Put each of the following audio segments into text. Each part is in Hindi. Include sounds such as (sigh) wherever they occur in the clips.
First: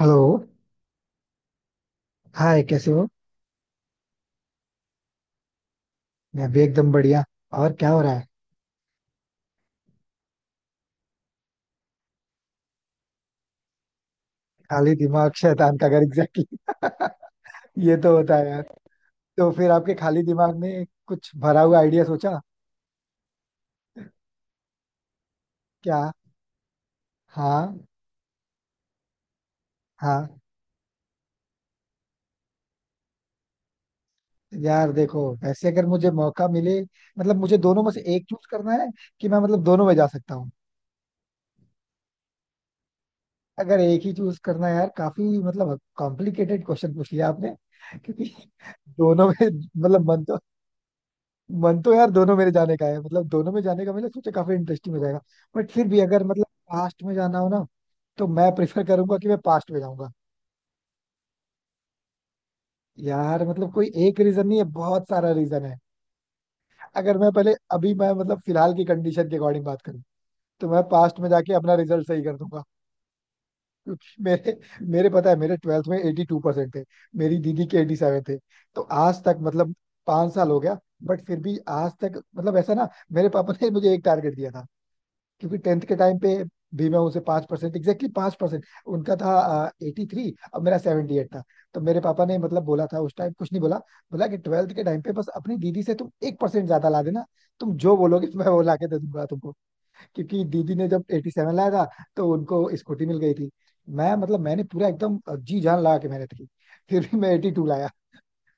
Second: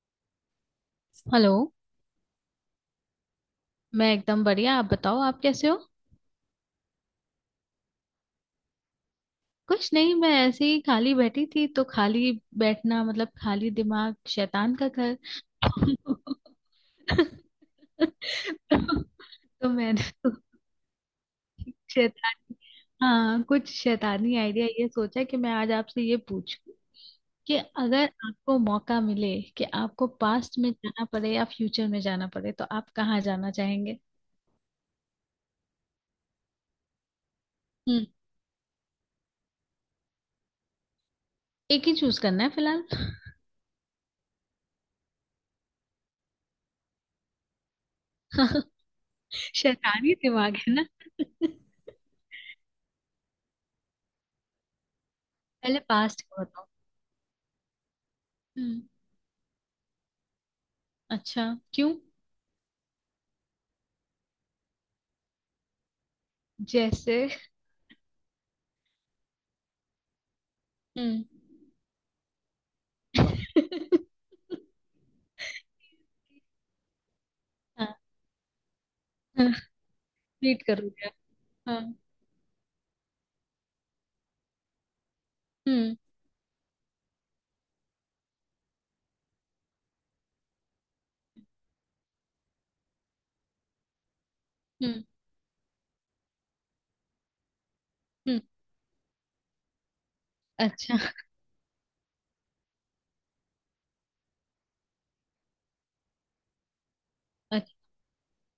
हेलो। हेलो। हाय कैसे हो। मैं एकदम बढ़िया। आप बताओ, आप कैसे हो? मैं भी एकदम बढ़िया। और क्या हो रहा है। कुछ नहीं, मैं ऐसे ही खाली बैठी थी, तो खाली बैठना मतलब खाली दिमाग शैतान का खाली घर। दिमाग शैतान का घर, एग्जैक्टली। (laughs) (laughs) ये तो होता है यार। तो तो फिर आपके मैंने खाली तो दिमाग में कुछ भरा हुआ आइडिया सोचा शैतानी। हाँ, कुछ शैतानी आइडिया, ये सोचा कि मैं आज क्या। आपसे ये पूछूं कि हाँ अगर आपको मौका मिले, कि आपको हाँ। पास्ट में जाना पड़े या फ्यूचर में जाना पड़े, तो आप कहाँ जाना चाहेंगे? यार देखो, वैसे अगर मुझे मौका मिले, मतलब मुझे दोनों में से हम्म। एक चूज करना है कि मैं, मतलब दोनों में जा सकता हूँ। एक ही चूज करना है फिलहाल। अगर एक ही चूज करना है यार, काफी मतलब कॉम्प्लिकेटेड क्वेश्चन पूछ लिया आपने, क्योंकि (laughs) (laughs) दोनों में मतलब शैतानी मन तो, दिमाग है ना। मन तो यार दोनों मेरे जाने का है, मतलब दोनों में जाने का मैंने सोचा काफी इंटरेस्टिंग हो जाएगा। बट पहले फिर भी पास्ट अगर का मतलब बताओ। पास्ट में जाना हो ना, तो मैं हम्म। प्रेफर करूंगा कि मैं पास्ट में जाऊंगा। अच्छा। क्यों? यार मतलब कोई एक रीजन नहीं है, बहुत सारा रीजन है। जैसे? अगर मैं पहले अभी मैं मतलब फिलहाल की कंडीशन के अकॉर्डिंग बात करूं, तो मैं पास्ट हम्म। में जाके अपना रिजल्ट सही कर दूंगा। (laughs) क्योंकि मेरे मेरे पता है मेरे ट्वेल्थ में एटी टू परसेंट थे। मेरी दीदी के एटी सेवन थे। तो आज तक हाँ, मतलब पांच साल हो रीड गया। कर लिया। बट फिर भी हाँ। आज तक मतलब ऐसा ना। मेरे पापा ने मुझे एक टारगेट दिया था। क्योंकि टेंथ के हम्म। टाइम पे भी मैं उसे पांच परसेंट, एग्जैक्टली पांच परसेंट उनका था, एटी थ्री और मेरा सेवेंटी एट था। तो मेरे पापा ने मतलब बोला था, उस टाइम कुछ नहीं बोला। बोला कि ट्वेल्थ के टाइम हम्म। पे बस अपनी दीदी से तुम एक परसेंट ज्यादा ला देना। तुम जो बोलोगे (laughs) हम्म। मैं वो ला के दे दूंगा तुमको। क्योंकि दीदी ने अच्छा। जब एटी सेवन लाया था तो उनको स्कूटी मिल गई थी। मैं, मतलब मैंने पूरा एकदम जी जान लगा के मेहनत की। फिर भी मैं एटी टू अच्छा। लाया।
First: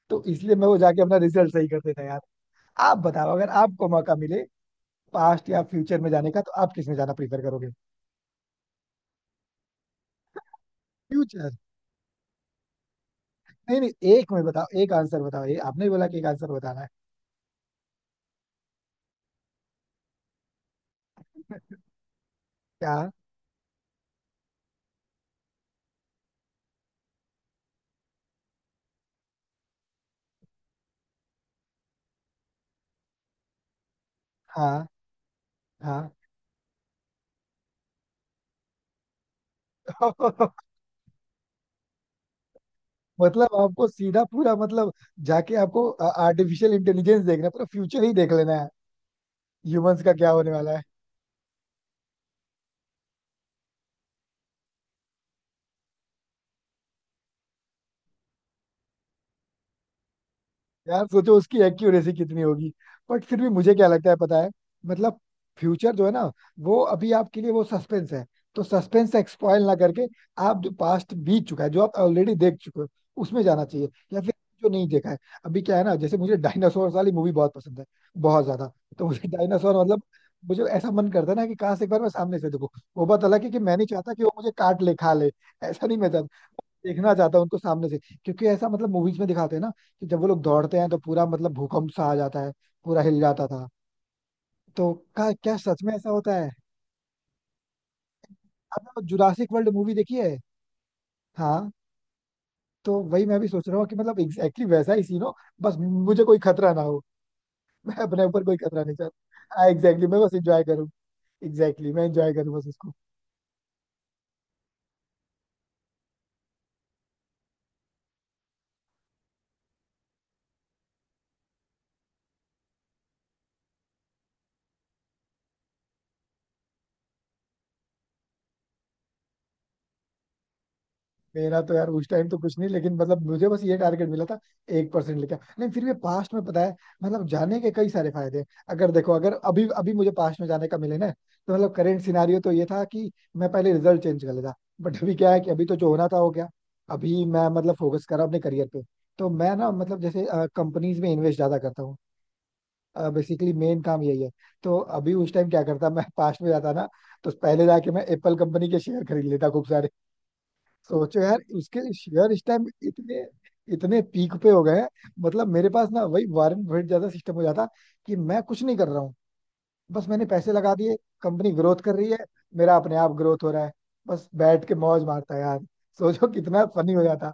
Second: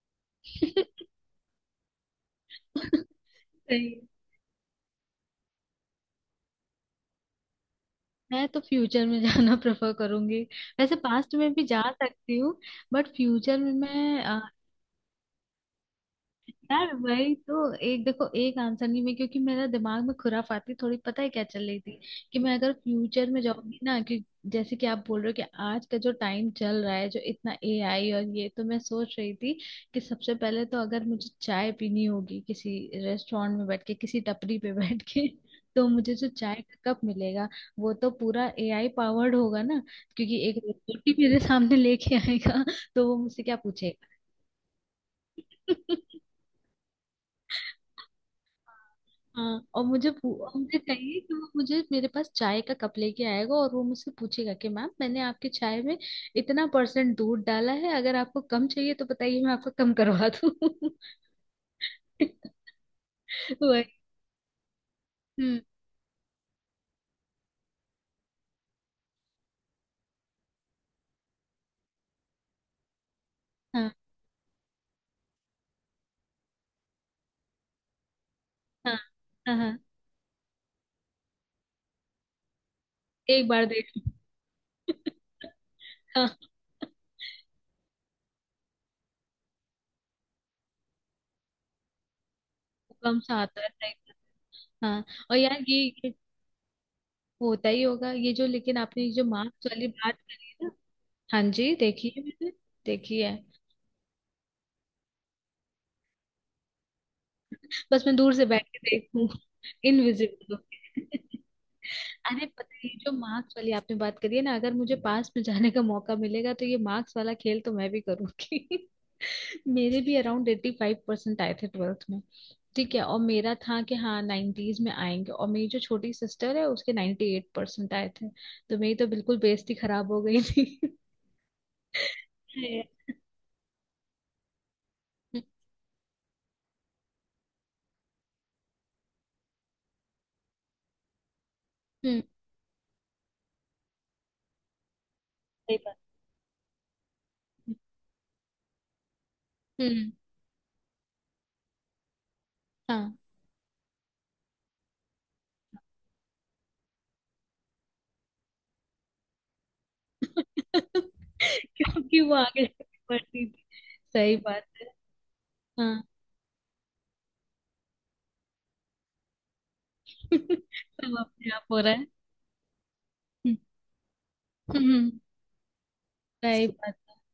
तो इसलिए मैं वो (laughs) जाके अपना रिजल्ट सही कर देता यार। आप बताओ अगर सही आपको है। मौका मिले पास्ट या फ्यूचर में जाने का, तो आप किस में जाना प्रीफर करोगे। मैं तो फ्यूचर में जाना प्रेफर करूंगी। वैसे पास्ट फ्यूचर। में भी जा सकती हूँ, बट फ्यूचर में नहीं नहीं, मैं, एक में बताओ, एक आंसर बताओ, ये आपने ही बोला कि एक आंसर बताना है। यार वही तो, एक देखो, एक आंसर नहीं। मैं क्योंकि मेरा दिमाग में खुराफाती, थोड़ी पता है क्या चल रही थी, कि मैं अगर क्या। फ्यूचर में जाऊंगी ना, कि जैसे कि आप बोल रहे हो कि आज का जो टाइम चल रहा है, जो इतना एआई, और ये तो मैं सोच रही थी कि सबसे पहले तो अगर मुझे चाय पीनी होगी किसी रेस्टोरेंट में बैठ के, किसी टपरी पे हाँ बैठ के, (laughs) तो हाँ। मुझे जो चाय का कप मिलेगा वो तो पूरा एआई पावर्ड होगा ना, क्योंकि एक (laughs) रोबोट ही मेरे सामने लेके आएगा, तो वो मुझसे मतलब क्या आपको पूछेगा। सीधा पूरा, मतलब जाके आपको (laughs) आर्टिफिशियल इंटेलिजेंस देखना है, पूरा फ्यूचर ही देख लेना है। हाँ, और ह्यूमंस मुझे का क्या होने वाला मुझे है। कहिए कि वो मुझे मेरे पास चाय का कप लेके आएगा, और वो मुझसे पूछेगा कि मैम, मैंने आपकी चाय में इतना परसेंट दूध डाला है, अगर आपको कम चाहिए तो बताइए, मैं आपको कम करवा दूँ। यार सोचो उसकी एक्यूरेसी कितनी (laughs) होगी। बट फिर भी मुझे क्या वही। लगता है पता है, मतलब हम्म। फ्यूचर जो है ना, वो अभी आपके लिए वो सस्पेंस है। तो सस्पेंस एक्सपॉयल ना करके, आप जो पास्ट बीत चुका है, जो आप ऑलरेडी देख चुके हो, उसमें जाना चाहिए, हाँ। या फिर जो नहीं देखा है। अभी क्या है ना, जैसे मुझे डायनासोर वाली मूवी बहुत पसंद है, बहुत ज्यादा। हाँ। तो मुझे हाँ। हाँ, डायनासोर, मतलब मुझे ऐसा मन करता है ना कि काश एक बार मैं सामने से देखूं। वो बात अलग एक है कि बार मैं नहीं देख चाहता कि वो मुझे काट ले खा लो। ले। (laughs) ऐसा नहीं मैं हाँ, चाहता। देखना चाहता हूँ उनको सामने से। क्योंकि ऐसा मतलब मूवीज में दिखाते हैं ना, कि जब वो लोग दौड़ते हैं तो पूरा मतलब भूकंप सा आ जाता है, पूरा हिल कम सा जाता आता था। है, सही बात। तो हाँ, क्या और क्या यार ये, सच में ऐसा ये होता है। होता ही होगा, ये जो, लेकिन आपने वो आपने ये जो जुरासिक मार्क्स वर्ल्ड वाली मूवी देखी बात है। करी है ना। हाँ हाँ। जी, देखिए मैंने तो देखी वही है। मैं भी सोच रहा हूँ कि मतलब एग्जैक्टली exactly वैसा ही सीन हो। बस मुझे कोई खतरा ना हो। मैं बस मैं अपने दूर ऊपर से कोई बैठ के खतरा नहीं देखूं। चाहता, हाँ (laughs) एग्जैक्टली exactly, मैं बस इनविजिबल। एंजॉय करूँ। एग्जैक्टली exactly, मैं एंजॉय अरे करूँ बस पता है, उसको। ये जो मार्क्स वाली आपने बात करी है ना, अगर मुझे पास में जाने का मौका मिलेगा तो ये मार्क्स वाला खेल तो मैं भी करूंगी। (laughs) मेरे भी अराउंड 85% आए थे 12th में। ठीक है, और मेरा था कि हाँ नाइन्टीज में आएंगे, और मेरी जो छोटी सिस्टर है उसके 98% आए थे। तो मेरी तो बिल्कुल बेइज्जती खराब हो गई थी। (laughs) मेरा तो यार उस टाइम तो कुछ नहीं, हम्म। लेकिन मतलब मुझे बस ये टारगेट मिला था, एक परसेंट लेके आओ। नहीं फिर भी पास्ट में पता है, मतलब जाने के कई सारे फायदे हैं। अगर देखो, अगर अभी अभी मुझे पास्ट में जाने का मिले ना, तो मतलब करेंट हम्म। सिनारियो तो ये था कि मैं पहले रिजल्ट चेंज कर लेता। बट अभी क्या है कि अभी तो सही जो बात होना था हो गया। अभी मैं है। मतलब फोकस कर रहा हूं अपने करियर पे। तो मैं ना, मतलब हम्म। जैसे कंपनीज में इन्वेस्ट ज्यादा करता हूँ, हाँ। बेसिकली मेन काम यही है। तो अभी उस टाइम क्या करता, मैं पास्ट में जाता ना, तो पहले जाके मैं एप्पल कंपनी के शेयर खरीद लेता खूब सारे। (laughs) सोचो यार, उसके क्योंकि शेयर वो इस आगे टाइम जाके इतने बढ़ती थी। इतने पीक सही पे हो बात गए हैं। है। मतलब मेरे पास हाँ। ना वही वारंट बफेट ज्यादा सिस्टम हो जाता कि मैं कुछ नहीं कर रहा हूँ, बस मैंने पैसे (laughs) लगा दिए। सब अपने कंपनी आप ग्रोथ हो रहा कर है। रही है, मेरा अपने आप ग्रोथ हो हम्म। रहा है। बस बैठ के मौज हम्म। मारता यार। सोचो कितना सही फनी बात हो जाता,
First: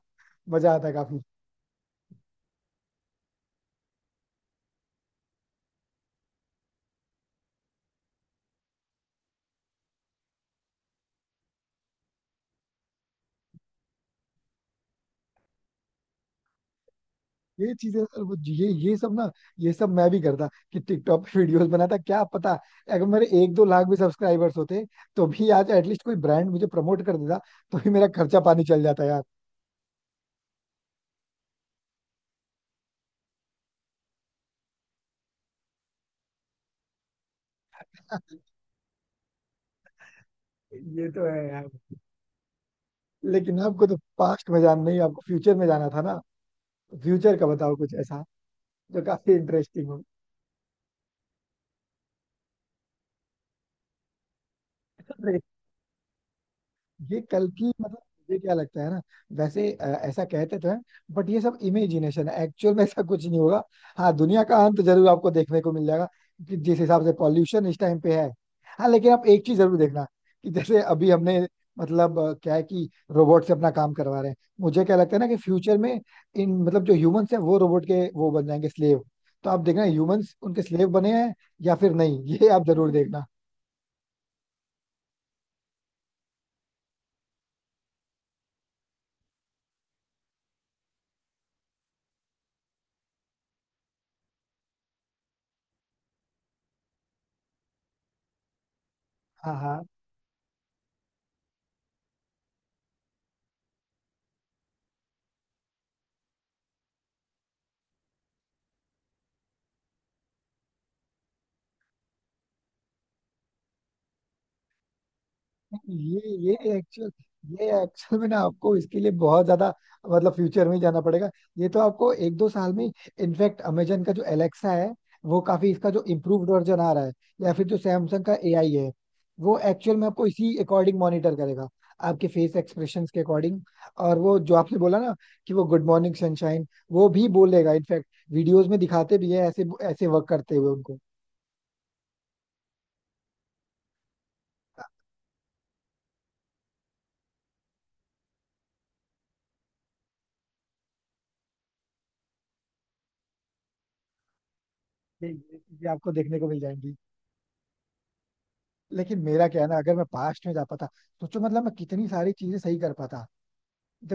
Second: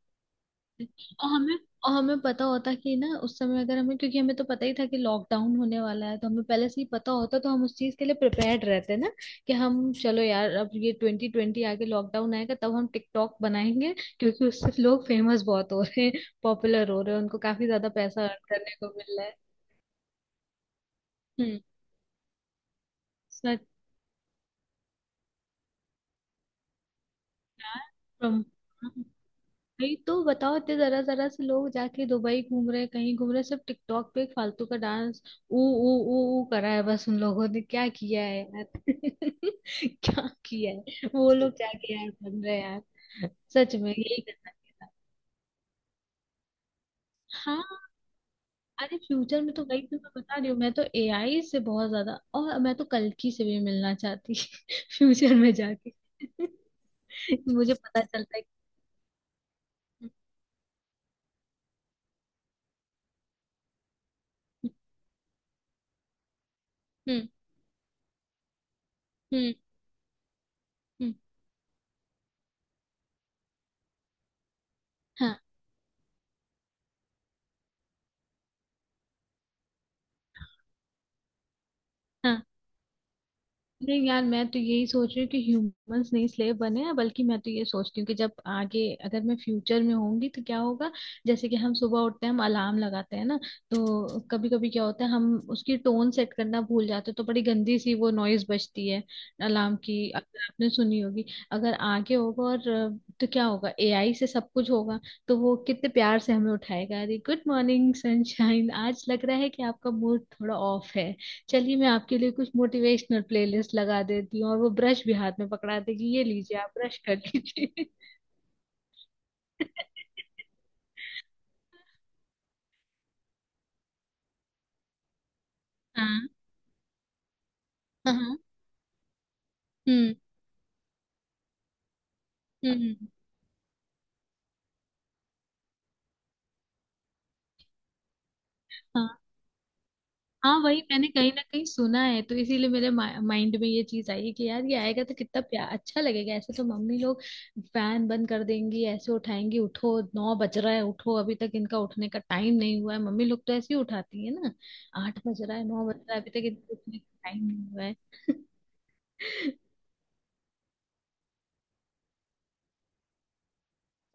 मजा है। आता काफी। और हमें और हमें पता होता कि ना, उस समय अगर हमें, क्योंकि हमें तो पता ही था कि लॉकडाउन होने वाला है, तो हमें पहले से ही पता होता, तो हम उस चीज के लिए प्रिपेयर्ड रहते ना, कि हम चलो यार, अब ये 2020 आगे लॉकडाउन आएगा, तब हम टिकटॉक बनाएंगे, क्योंकि उससे लोग फेमस बहुत हो रहे हैं, पॉपुलर हो रहे हैं, उनको काफी ये ज्यादा चीजें सर, पैसा वो अर्न ये करने को ये सब मिल रहा ना, है। ये सब मैं भी करता कि टिकटॉक पे वीडियोस बनाता, क्या पता अगर मेरे एक हम्म। दो लाख भी सब्सक्राइबर्स होते तो भी आज एटलीस्ट कोई ब्रांड मुझे प्रमोट कर देता, तो भी मेरा खर्चा प्रम- पानी चल जाता यार। नहीं तो बताओ, इतने जरा जरा से लोग जाके दुबई घूम रहे, कहीं घूम रहे, सिर्फ टिकटॉक पे एक फालतू का डांस ऊ ऊ ऊ ऊ करा है, बस उन लोगों ने क्या किया है यार। (laughs) क्या किया है, ये तो वो है लोग यार, जाके यार बन रहे हैं यार। लेकिन सच आपको में तो यही पास्ट करना में चाहिए जान था। नहीं, आपको फ्यूचर में जाना था ना। फ्यूचर का हाँ। बताओ, कुछ ऐसा अरे जो काफी फ्यूचर में तो वही इंटरेस्टिंग तो मैं बता रही हूँ, मैं तो एआई से बहुत ज्यादा, और मैं तो कल्कि से भी मिलना चाहती (laughs) फ्यूचर हो। में जाके। ये (laughs) कल की मुझे मतलब, पता चलता मुझे है। क्या लगता है ना, वैसे कि- ऐसा कहते तो हैं, बट ये सब इमेजिनेशन है, एक्चुअल में ऐसा कुछ नहीं होगा। हाँ, दुनिया का अंत जरूर आपको देखने को मिल जाएगा, कि जिस हिसाब से हम्म। पॉल्यूशन इस टाइम पे है। हाँ लेकिन आप हम्म। एक हम्म। चीज जरूर देखना, कि जैसे अभी हम्म। हमने मतलब क्या है कि रोबोट से अपना काम करवा रहे हैं, मुझे क्या लगता है ना कि हाँ, फ्यूचर में इन मतलब जो ह्यूमंस हैं वो रोबोट के वो बन जाएंगे स्लेव। तो आप देखना ह्यूमंस उनके स्लेव बने हैं या फिर नहीं, हाँ। ये आप जरूर देखना। नहीं यार, मैं तो यही सोच रही हूँ कि ह्यूमंस नहीं स्लेव बने हैं, बल्कि मैं तो ये सोचती हूँ कि जब आगे, अगर मैं फ्यूचर में होंगी तो क्या होगा। जैसे कि हम सुबह उठते हैं, हम अलार्म लगाते हैं ना, तो कभी कभी क्या होता है, हम उसकी टोन सेट करना भूल जाते हैं, तो बड़ी गंदी सी वो नॉइज बजती है हाँ अलार्म हाँ। की, अगर आपने सुनी होगी। अगर आगे होगा, और तो क्या होगा, एआई से सब कुछ होगा, तो वो कितने प्यार से हमें उठाएगा, अरे गुड मॉर्निंग सनशाइन, आज लग रहा है कि आपका मूड थोड़ा ऑफ है, चलिए मैं आपके लिए कुछ मोटिवेशनल प्लेलिस्ट लगा देती हूँ। और वो ब्रश भी हाथ में पकड़ा देगी, ये ये ये लीजिए आप ब्रश एक्चुअल कर ये लीजिए। एक्चुअल में ना आपको इसके लिए बहुत ज्यादा, मतलब (laughs) फ्यूचर में ही जाना पड़ेगा। ये तो आपको एक दो साल में, इनफैक्ट अमेजन का जो एलेक्सा है वो काफी, इसका जो हाँ, इम्प्रूव्ड वर्जन आ रहा है, या फिर जो सैमसंग का हाँ। एआई है, वो एक्चुअल में हम्म। आपको इसी अकॉर्डिंग मॉनिटर करेगा, आपके फेस हम्म। एक्सप्रेशंस के अकॉर्डिंग। और वो जो आपने बोला ना कि वो गुड मॉर्निंग सनशाइन, वो भी बोलेगा, इनफैक्ट वीडियोस में हाँ, दिखाते भी है ऐसे ऐसे वर्क करते हाँ, हुए वही उनको। मैंने कहीं ना कहीं सुना है, तो इसीलिए मेरे माइंड में ये चीज आई है कि यार, ये आएगा तो कितना प्या अच्छा लगेगा। ऐसे तो मम्मी लोग फैन बंद कर देंगी, ऐसे उठाएंगी, उठो 9 बज रहा है, उठो, अभी तक इनका उठने का टाइम नहीं हुआ है। मम्मी लोग तो ऐसे ही उठाती है ना, 8 ये बज रहा ये है, नौ चीजें बज आपको रहा है, अभी देखने तक को मिल इनका जाएंगी। उठने का टाइम नहीं हुआ है। लेकिन मेरा क्या है ना, अगर मैं पास्ट में जा पाता, सोचो मतलब मैं कितनी सारी चीजें सही कर पाता।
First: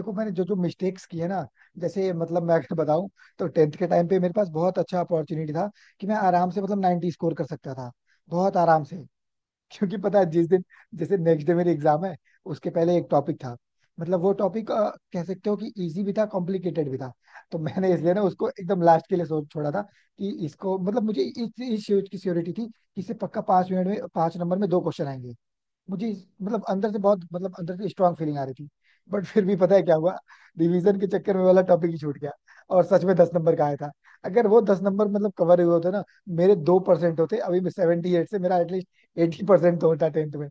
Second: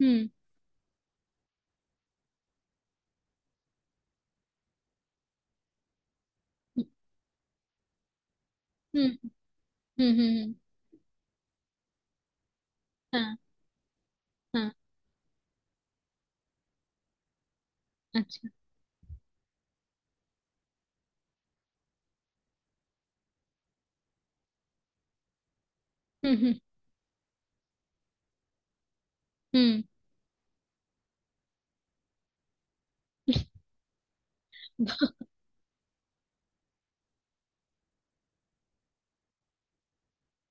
(laughs) हम्म। मैंने जो जो मिस्टेक्स की है ना, जैसे मतलब मैं अगर बताऊं, तो टेंथ के टाइम पे मेरे पास बहुत अच्छा अपॉर्चुनिटी था कि मैं आराम से मतलब हम्म। 90 स्कोर कर सकता था, बहुत आराम से। क्योंकि हम्म। पता है हम्म। जिस हम्म। दिन, जैसे नेक्स्ट डे मेरी एग्जाम है, उसके पहले एक हाँ, टॉपिक था, मतलब वो टॉपिक हाँ, कह सकते हो कि इजी भी था कॉम्प्लिकेटेड भी था। तो मैंने इसलिए ना उसको अच्छा। एकदम लास्ट के लिए सोच छोड़ा था, कि इसको मतलब मुझे इस चीज की श्योरिटी थी कि इसे पक्का पांच मिनट में पांच नंबर में दो क्वेश्चन आएंगे। हम्म। हम्म। मतलब अंदर से बहुत मतलब अंदर से स्ट्रांग फीलिंग आ रही थी। बट फिर भी पता है हम्म। क्या हुआ, रिवीजन के चक्कर में वाला टॉपिक ही छूट गया, और सच में दस नंबर का आया था। अगर वो दस नंबर मतलब कवर हुए होते ना, मेरे दो परसेंट होते, अभी मैं 78 से मेरा एटलीस्ट एटी परसेंट तो होता टेंथ में।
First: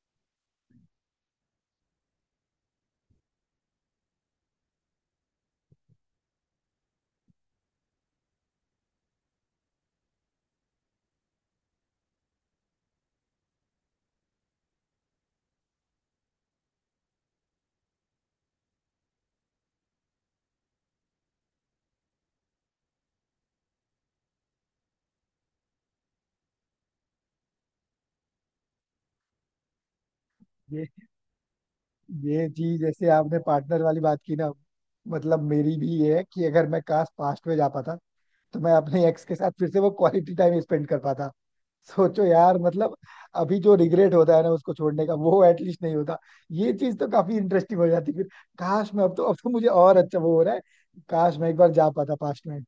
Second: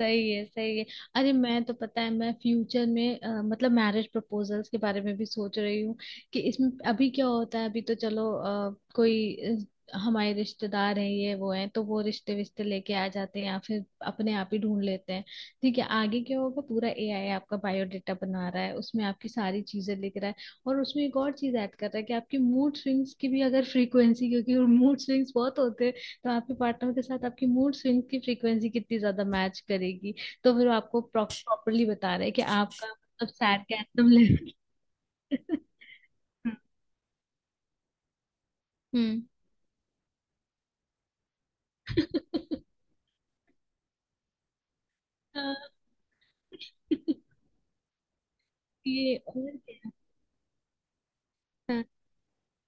सही है, सही है। अरे मैं तो, पता है, मैं फ्यूचर में मतलब मैरिज प्रपोजल्स के बारे में भी सोच रही हूँ, कि इसमें अभी क्या होता है, अभी तो चलो कोई हमारे रिश्तेदार हैं, ये वो हैं, तो वो रिश्ते विश्ते लेके आ जाते हैं, या फिर अपने आप ही ढूंढ लेते हैं। ठीक है, आगे क्या होगा, पूरा एआई आपका बायोडेटा बना रहा है, उसमें आपकी सारी चीजें लिख रहा है, और उसमें एक और चीज ऐड कर रहा है कि आपकी मूड स्विंग्स की भी अगर फ्रीक्वेंसी, क्योंकि मूड स्विंग्स बहुत होते, तो आपके पार्टनर के साथ आपकी मूड स्विंग की फ्रीक्वेंसी कितनी ज्यादा मैच करेगी, तो फिर वो ये आपको प्रॉपरली बता रहे हैं कि ये चीज, आपका जैसे मतलब आपने सैड का पार्टनर वाली एकदम बात की ना, लेवल। मतलब मेरी भी ये है कि अगर मैं काश पास्ट में जा पाता तो मैं अपने हम्म। एक्स के साथ फिर से वो क्वालिटी टाइम स्पेंड कर पाता। सोचो (laughs) यार मतलब, अभी जो रिग्रेट होता है ना उसको छोड़ने का, वो एटलीस्ट नहीं होता, ये चीज तो काफी इंटरेस्टिंग हो जाती फिर। काश मैं, ये अब तो और मुझे क्या। और अच्छा वो हो रहा है, काश मैं एक बार हाँ, जा पाता पास्ट में।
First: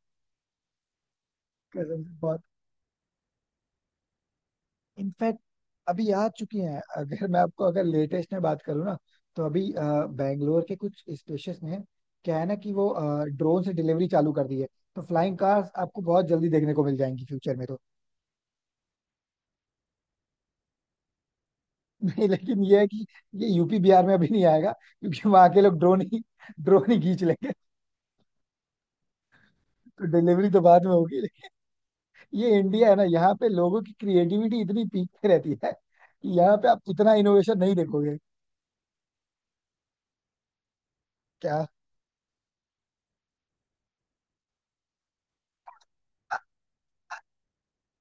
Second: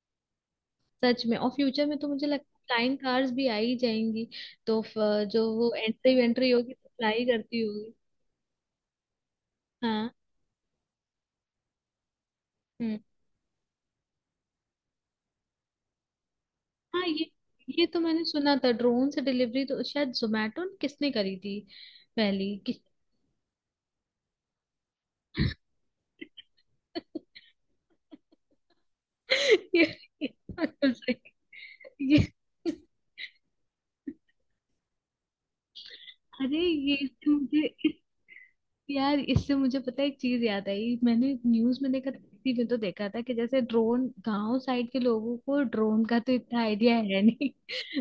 सच में। और फ्यूचर में कसम तो से मुझे बहुत। लगता है फ्लाइंग कार्स भी आ ही जाएंगी, तो इनफैक्ट जो वो अभी एंट्री आ वेंट्री चुकी होगी, हैं, तो फ्लाई अगर मैं करती आपको, अगर होगी। लेटेस्ट में बात करूँ ना, तो अभी हाँ। बैंगलोर के कुछ स्पेशस में क्या है ना कि वो हम्म। ड्रोन से डिलीवरी चालू कर दी है। तो फ्लाइंग कार्स आपको बहुत जल्दी देखने को मिल हाँ। जाएंगी ये फ्यूचर में तो। ये तो मैंने सुना था, ड्रोन से डिलीवरी तो शायद जोमेटो ने, किसने करी थी नहीं पहली, लेकिन ये कि। है कि ये यूपी बिहार में अभी नहीं आएगा, क्योंकि वहां के लोग ड्रोन ही खींच (laughs) लेंगे। ये, तो ये डिलीवरी तो बात बाद में तो सही। होगी। ये, ये इंडिया है ना, यहाँ पे लोगों की क्रिएटिविटी इतनी पीक पे रहती है कि यहाँ अरे पे आप ये, इतना इससे इनोवेशन मुझे, नहीं इस, देखोगे। यार इससे मुझे पता है एक चीज याद आई। मैंने क्या, न्यूज में देखा था, किसी में तो देखा था कि जैसे ड्रोन, गांव साइड के लोगों को ड्रोन का तो इतना आइडिया है नहीं।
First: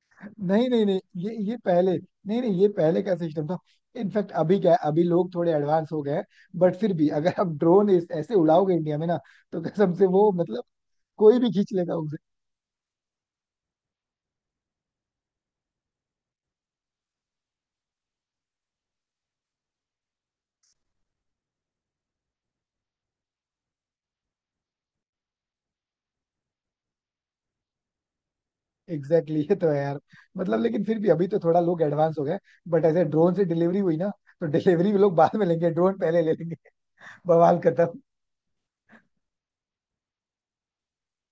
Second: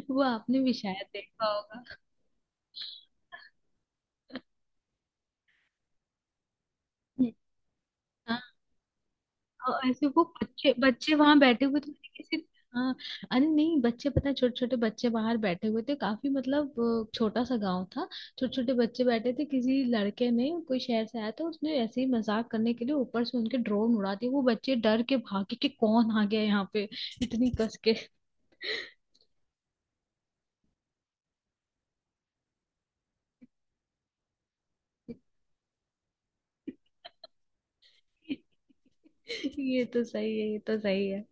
(laughs) वो आपने नहीं भी नहीं नहीं, शायद ये देखा ये होगा। पहले, नहीं नहीं, ये पहले का सिस्टम था। इनफैक्ट अभी क्या है, अभी लोग थोड़े एडवांस हो गए हैं। बट फिर भी अगर आप ड्रोन ऐसे उड़ाओगे इंडिया में ना, तो और कसम से ऐसे वो वो मतलब बच्चे बच्चे कोई वहां भी बैठे खींच हुए थे, लेगा मैंने उसे। किसी। हाँ। अरे नहीं, बच्चे पता है, छोटे छोटे बच्चे बाहर बैठे हुए थे, काफी मतलब, छोटा सा गांव था, छोटे छोटे बच्चे बैठे थे, किसी लड़के ने, कोई शहर से आया था, उसने ऐसे ही मजाक करने के लिए ऊपर से उनके ड्रोन उड़ा दिए, वो बच्चे डर के भागे कि कौन आ गया यहाँ पे इतनी कस के। एग्जैक्टली exactly, ये तो है यार, मतलब लेकिन फिर भी अभी तो थोड़ा लोग एडवांस हो गए। बट ऐसे ड्रोन से डिलीवरी हुई ना, तो डिलीवरी भी लोग बाद में लेंगे, ड्रोन पहले ले लेंगे। (laughs) बवाल खत्म। (laughs) ये तो सही है, ये तो सही है।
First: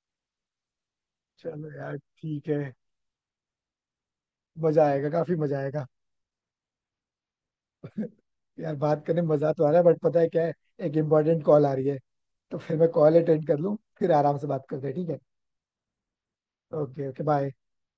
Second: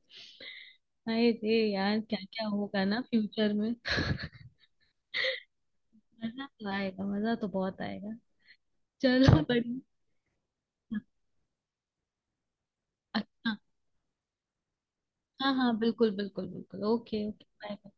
अरे रे चलो यार यार, क्या ठीक क्या है, होगा ना फ्यूचर में। मजा आएगा, काफी (laughs) मजा आएगा। मजा तो आएगा, मजा तो बहुत (laughs) आएगा। यार बात करने में चलो हाँ, मजा तो आ बढ़िया। रहा है, बट पता है क्या है, एक हाँ, इम्पोर्टेंट कॉल आ रही है, तो फिर मैं कॉल अटेंड अच्छा। कर लूँ, फिर आराम से बात करते हैं, ठीक है। हाँ, हाँ, बिल्कुल, बिल्कुल, बिल्कुल, okay okay okay, okay, bye. Bye.